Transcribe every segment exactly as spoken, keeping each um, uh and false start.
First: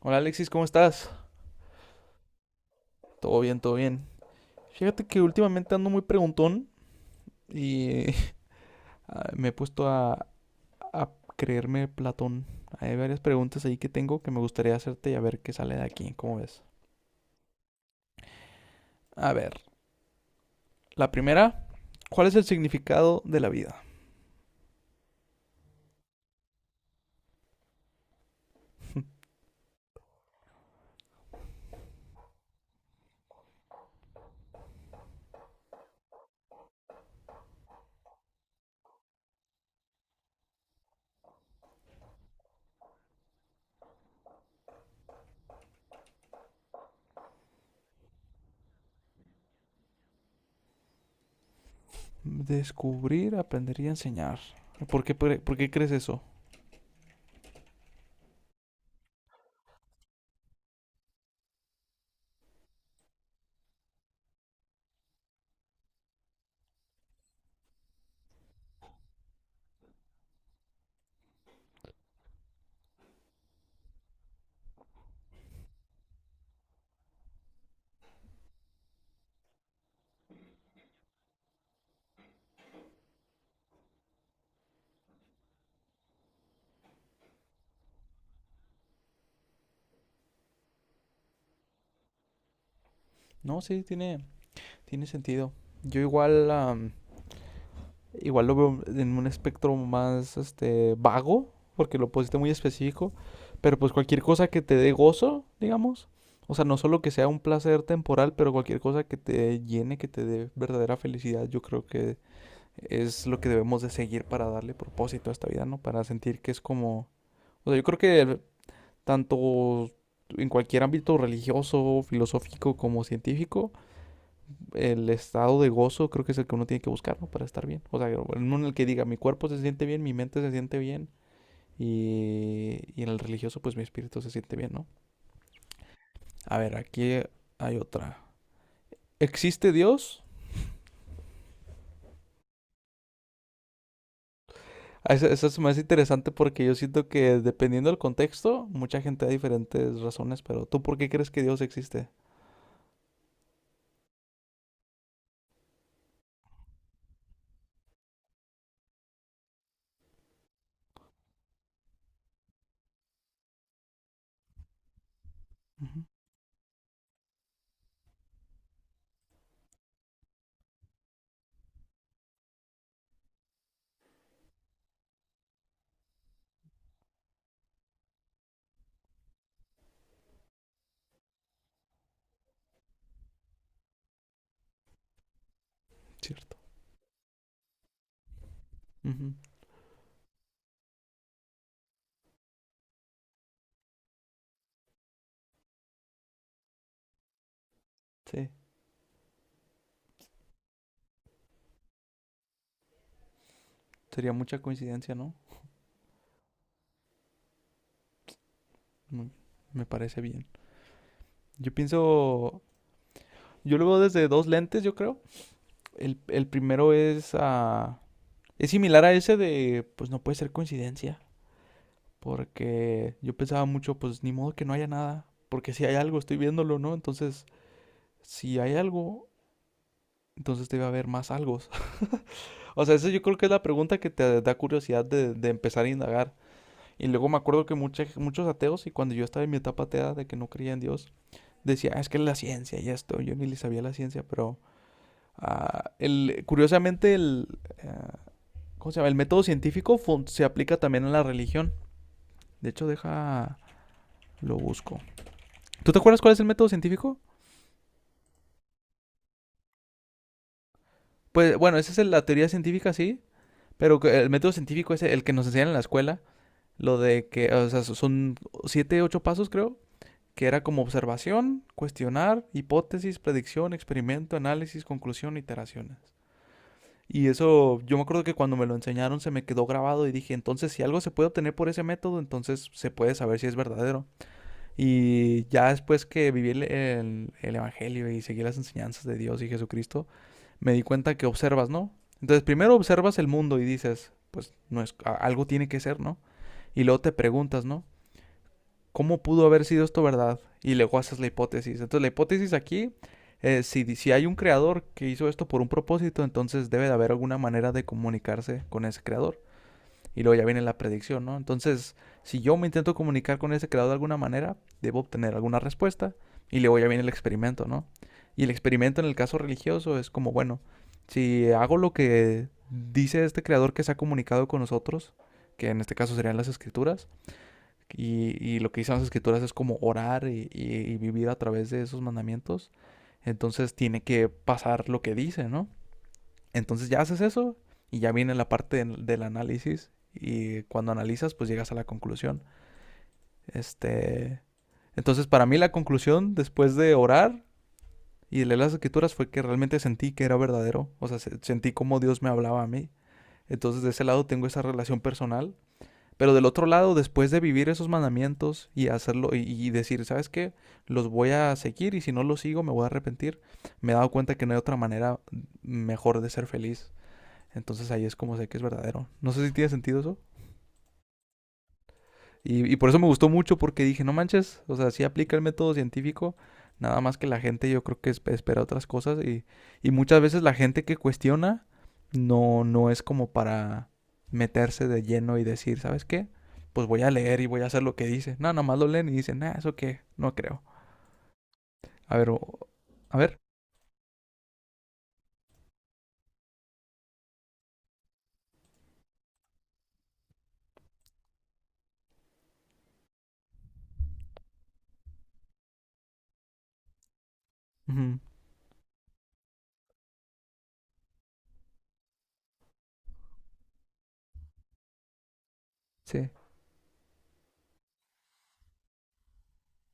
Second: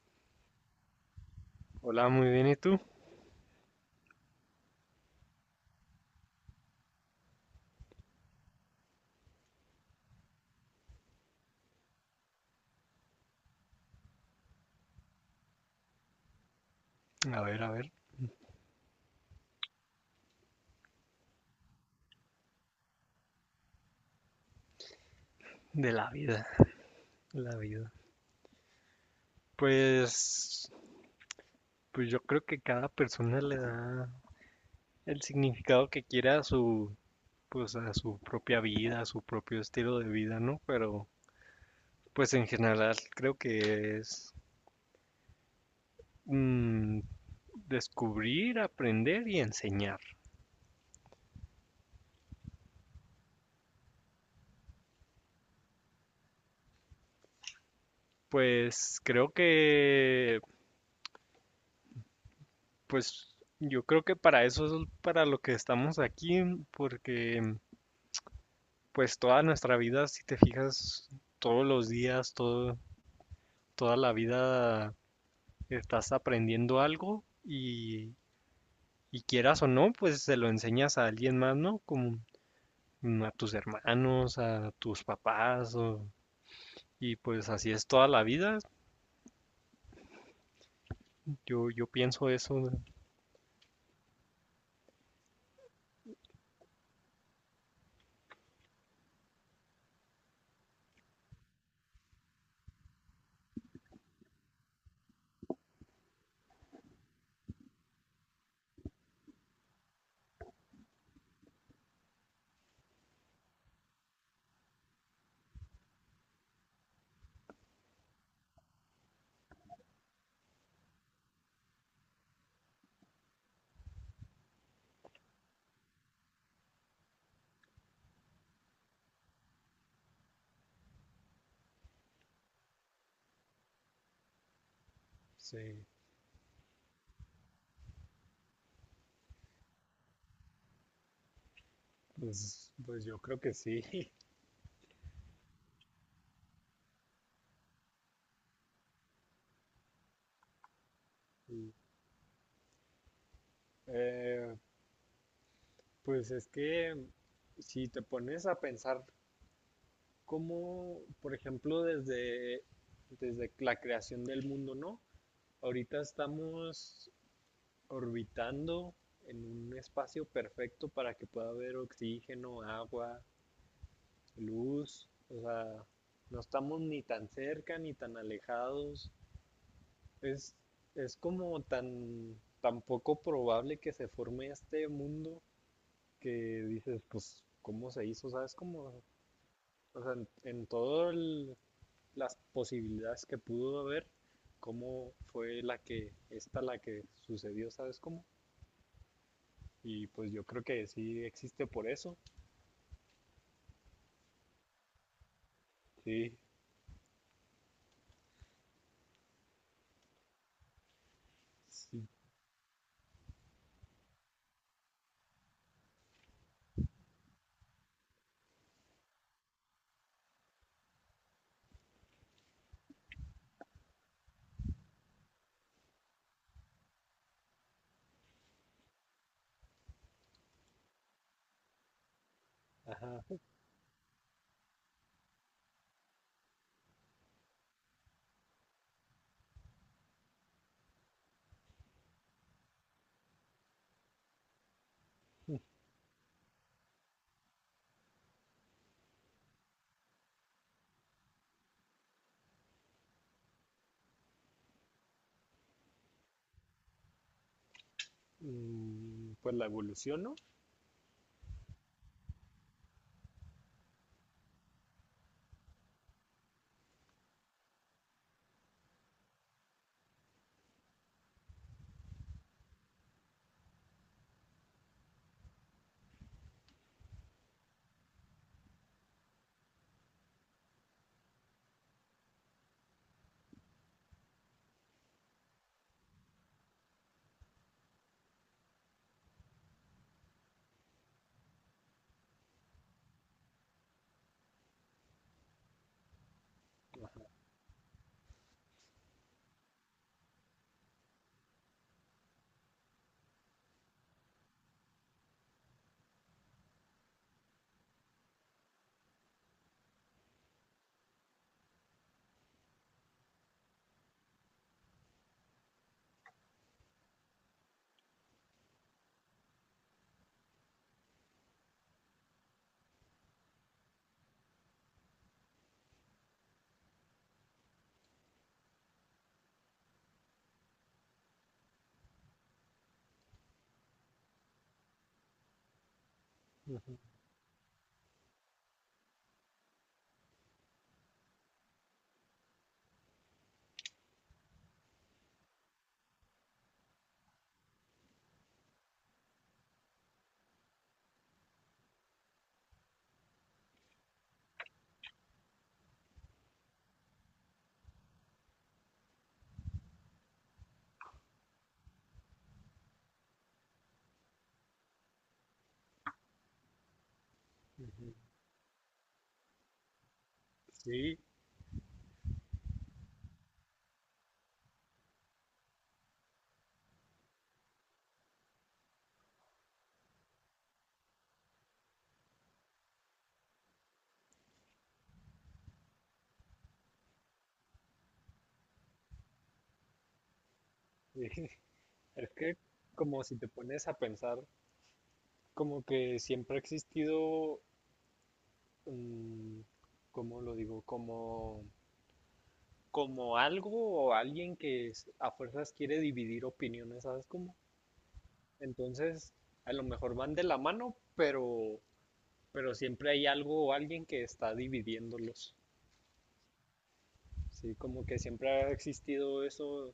Hola Alexis, ¿cómo estás? Hola, muy bien, ¿y tú? Todo bien, todo bien. Fíjate que últimamente ando muy preguntón y ah, me he puesto a, a creerme Platón. Hay varias preguntas ahí que tengo que me gustaría hacerte y a ver qué sale de aquí, ¿cómo ves? A ver, a ver, A ver, la primera, ¿cuál es el significado de la vida? de la vida, la vida. Pues, pues yo creo que cada persona le da el significado que quiera a su, pues a su propia vida, a su propio estilo de vida, ¿no? Pero, pues en general creo que es mm, descubrir, aprender y enseñar. Descubrir, aprender y enseñar. ¿Por qué, pre- por qué crees eso? Pues creo que, pues yo creo que para eso es para lo que estamos aquí, porque pues toda nuestra vida, si te fijas, todos los días, todo, toda la vida estás aprendiendo algo y, y quieras o no, pues se lo enseñas a alguien más, ¿no? Como mm, a tus hermanos, a tus papás, o- y pues así es toda la vida. Yo, yo pienso eso, ¿no? No, sí, tiene, tiene sentido. Yo igual, am, igual lo veo en un espectro más este vago, porque lo pusiste muy específico, pero pues cualquier cosa que te dé gozo, digamos, o sea, no solo que sea un placer temporal, pero cualquier cosa que te llene, que te dé verdadera felicidad, yo creo que es lo que debemos de seguir para darle propósito a esta vida, ¿no? Para sentir que es como, o sea, yo creo que tanto en cualquier ámbito religioso, filosófico como científico, el estado de gozo creo que es el que uno tiene que buscar, ¿no? Para estar bien. O sea, uno en el que diga, mi cuerpo se siente bien, mi mente se siente bien. Y, y en el religioso, pues mi espíritu se siente bien, ¿no? Sí, A ver, aquí hay otra. ¿Existe Dios? pues, pues yo creo que sí. Eso, eso es más interesante porque yo siento que dependiendo del contexto, mucha gente da diferentes razones, pero ¿tú por qué crees que Dios Y, existe? eh, pues es que si te pones a pensar cómo, por ejemplo, desde, desde la creación del mundo, ¿no? Ujú. Ahorita estamos orbitando en un espacio perfecto para que pueda haber oxígeno, agua, luz, o sea, no estamos ni tan cerca ni tan alejados. Es, es como tan, tan poco probable que se forme este mundo que Cierto. dices, pues, ¿cómo se hizo? ¿Sabes? Como, Ujú. o sea, en, en todas las posibilidades que pudo haber, cómo fue la que, esta la que sucedió, ¿sabes cómo? Sí. Y pues yo creo que sí existe por eso. Sería mucha coincidencia, ¿no? Sí, Mm. Me parece bien. Yo sí. pienso, yo lo veo desde dos lentes, yo creo. El, el primero es, ah, es similar a ese de, pues no puede ser coincidencia, porque yo pensaba mucho, pues ni modo que no haya nada, porque si hay algo, estoy viéndolo, ¿no? Entonces, si hay algo, entonces debe haber más algo. O sea, esa Ajá. yo creo que es la pregunta que te da curiosidad de, de empezar a indagar. Y luego me acuerdo que mucha- muchos ateos, y cuando yo estaba en mi etapa atea de que no creía en Dios, decía, "Ah, es que es la ciencia y esto, yo ni le sabía la ciencia, pero ah, el, curiosamente el, ah, ¿cómo se llama? El método científico se aplica también a la religión. De hecho, deja. Lo busco. ¿Tú te acuerdas cuál es el método científico? Mm, pues la evolución, ¿no? Pues bueno, esa es la teoría científica, sí. Pero el método científico es el que nos enseñan en la escuela. Lo de que, o sea, so-, son siete, ocho pasos, creo. Que era como observación, cuestionar, hipótesis, predicción, experimento, análisis, conclusión, iteraciones. Y eso, yo me acuerdo que cuando me lo enseñaron se me quedó grabado y dije, entonces si algo se puede obtener por ese método, entonces se puede saber si es verdadero. Y ya después que viví el, el- el Evangelio y seguí las enseñanzas de Dios y Jesucristo, me di cuenta que observas, ¿no? Entonces primero observas el mundo y dices, pues no es, a- algo tiene que ser, ¿no? Y luego te Ajá, preguntas, ¿no? ¿Cómo pudo haber sido esto verdad? Y luego haces la hipótesis. Entonces la hipótesis aquí, eh, si, di- si hay un creador que hizo esto por un propósito, entonces debe de haber alguna manera de comunicarse con ese creador. Y luego ya viene la predicción, ¿no? Entonces, si yo me intento comunicar con ese creador de alguna manera, debo obtener alguna respuesta. Y luego ya viene el experimento, ¿no? Y el experimento en el caso religioso es como, bueno, si hago lo que dice este creador que se ha comunicado con nosotros, que en este caso serían las escrituras, y, y lo que dicen las escrituras es como orar y, y- y vivir a través de esos mandamientos, entonces tiene que pasar lo que dice, ¿no? ajá, Entonces ya haces eso y ya viene la parte del del análisis y cuando analizas pues llegas a la conclusión. Este, entonces para mí la conclusión después de orar y leer las escrituras fue que realmente sentí que era verdadero, o sea, sentí como Dios me hablaba a mí. Entonces de ese lado tengo esa relación personal, pero del otro lado después de vivir esos mandamientos y hacerlo y, y decir, ¿sabes qué? Los voy a seguir y si no los sigo me voy a arrepentir. Me he dado cuenta que no hay otra manera mejor de ser feliz entonces ahí ajá. es como sé que es verdadero. No sé si tiene sentido eso. Sí, Y, y por eso me gustó mucho porque dije, no manches, o sea, sí aplica el método científico, nada más que la gente yo creo que espera otras cosas y, y muchas veces la gente que cuestiona no, no es como para meterse de lleno y decir, ¿sabes qué? Pues voy a leer y voy a hacer lo que dice. No, nomás lo leen y dicen, nah, eso qué, no creo. sí. A ver, Es que, o- a como si ver. te pones a pensar, como que siempre ha existido, mm, ¿cómo lo digo? Como, como algo o alguien que es- a fuerzas quiere dividir opiniones, ¿sabes cómo? Ujú. Entonces, a lo mejor van de la mano, pero, pero siempre hay algo o alguien que está dividiéndolos. Sí. Sí, como que siempre ha existido eso.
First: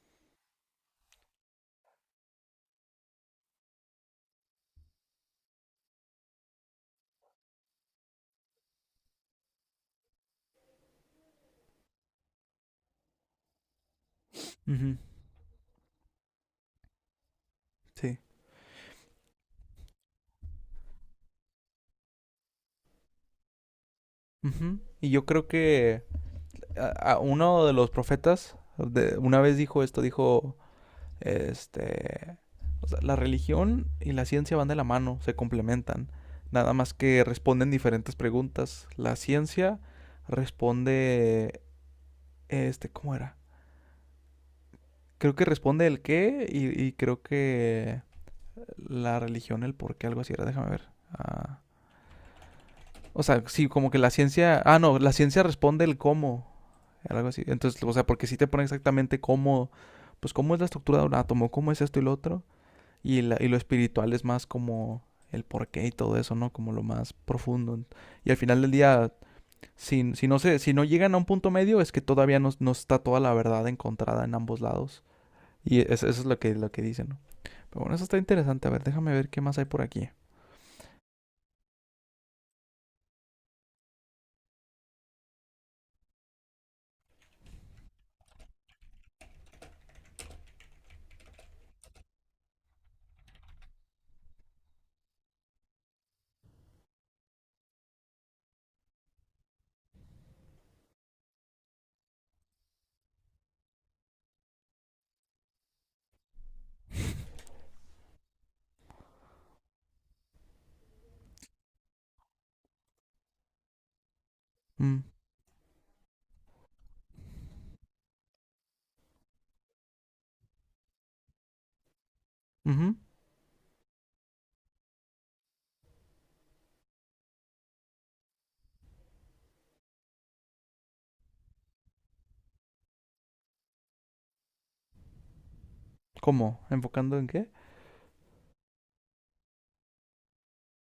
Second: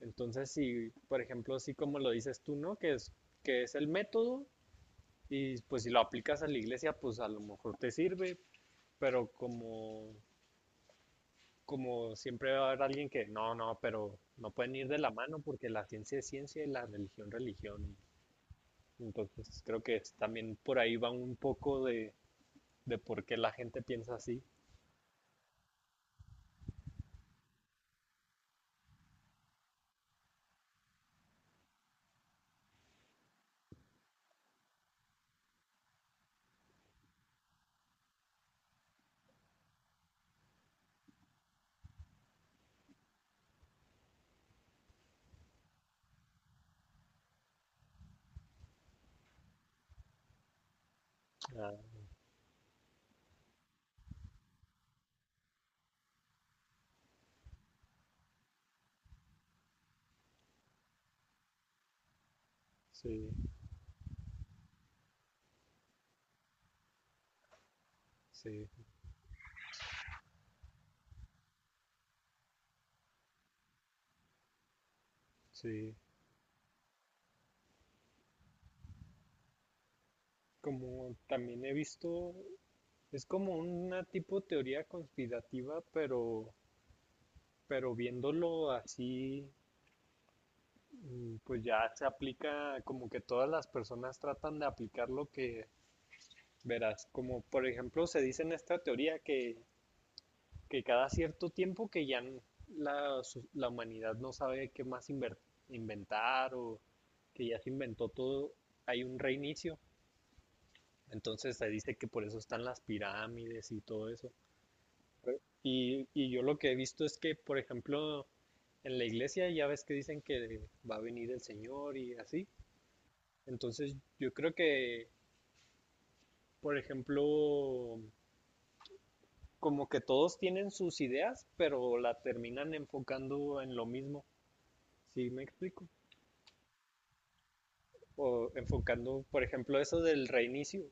Entonces, si, por ejemplo, así como lo dices tú, ¿no? Que es, que es el método, y pues si lo aplicas a la iglesia, pues a lo mejor te sirve, pero como como siempre va a haber alguien que no, no, pero no pueden ir Ujú. de la mano porque la ciencia es ciencia y la religión religión. Sí. Entonces creo que es- también por ahí va un poco de, de por qué la gente piensa así. Ujú. Y yo creo que a- a uno de los profetas de- una vez dijo esto, dijo, este, o sea, la religión y la ciencia van de la mano, se complementan, nada más que responden diferentes preguntas. La ciencia responde, este, ¿cómo era? Creo que responde el qué y, y creo que la religión el por qué, algo así era, déjame ver. Ah, Ah, o sea, sí, como que la ciencia, ah, no, la ciencia responde el cómo. Algo así. Entonces, o sea, porque si te pone exactamente cómo, pues cómo es la estructura de un átomo, cómo es esto y lo otro. Y, sí, la- y lo espiritual es más como el porqué y todo eso, ¿no? Como lo más profundo. Y al final sí, del día, si, si no se, si no llegan a un punto medio, es que todavía no, no está toda la verdad encontrada en ambos lados. Y sí. es- eso es lo que, lo que dicen, ¿no? Pero bueno, eso está interesante. A ver, déjame ver qué más hay por aquí. Como también he visto, es como una tipo teoría conspirativa, pero, pero viéndolo así, mm, pues ya se aplica como que todas las personas tratan de aplicar lo que... Verás, como por ejemplo se dice en esta teoría que, que cada cierto tiempo que ya n- la, su- la humanidad no sabe qué más inver- inventar o que ya se inventó todo, hay un reinicio. Entonces se dice que por eso están las pirámides y todo eso. Mm. Re- Y, y yo lo que he visto es que, por ejemplo, en la iglesia ya ves que dicen que va a venir el Señor y así. Ujú. Entonces yo creo que, por ejemplo, como que todos tienen sus ideas, pero la terminan enfocando en lo mismo, ¿sí me explico? ¿Cómo? ¿Enfocando en qué? O enfocando, por ejemplo, eso del reinicio,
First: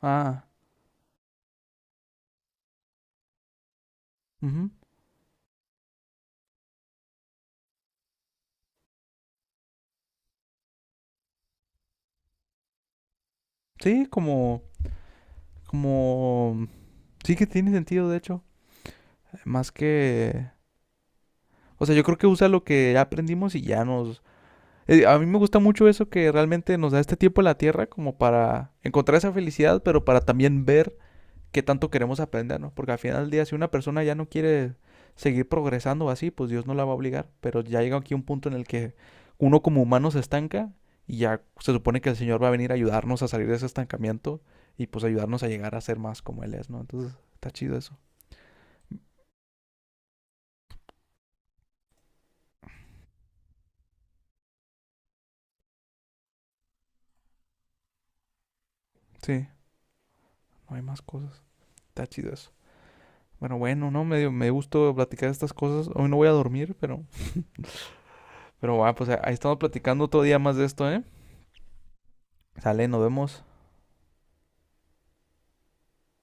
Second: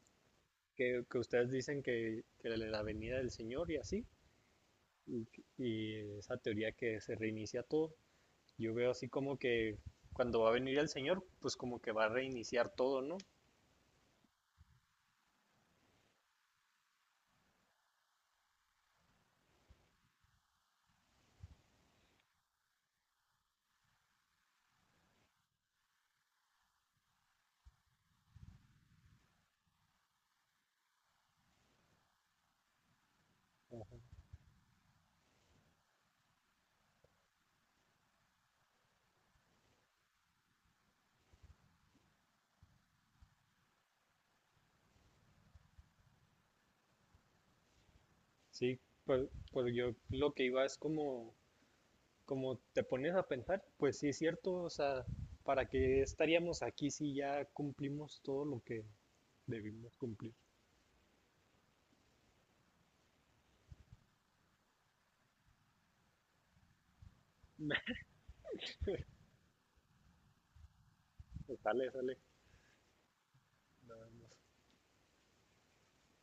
Ah. que, que ustedes dicen que, que la venida del Señor y así, Ujú. y, y esa teoría que se reinicia todo, yo veo así como que cuando va a venir el Señor, pues como que va a reiniciar todo, ¿no? Sí, como, como... Sí que tiene sentido, de hecho. Más que... O sea, yo creo que usa lo que ya aprendimos y ya nos... eh, a mí me gusta mucho eso que realmente nos da este tiempo en la Tierra como para encontrar esa felicidad, pero para también ver qué tanto queremos aprender, ¿no? Porque al final del día, si una Ajá. persona ya no quiere seguir progresando así, pues Dios no la va a obligar. Pero ya llega aquí un punto en el que uno como humano se estanca y ya se supone que el Señor va a venir a ayudarnos a salir de ese estancamiento y pues ayudarnos a llegar a ser más como Él es, ¿no? Entonces, está chido eso. Sí, pues, pues yo lo que iba es como, como te pones a pensar, pues sí es cierto, o sea, ¿para qué estaríamos aquí si ya cumplimos todo lo que Sí, debimos cumplir? no hay más cosas. Está chido eso. Bueno, bueno, no, me dio, me dio gusto platicar estas cosas. Hoy no voy a dormir, pero, pero va, pues ahí estamos platicando otro día más de esto, ¿eh? Sale, sale, Sale, nos vemos. nada más.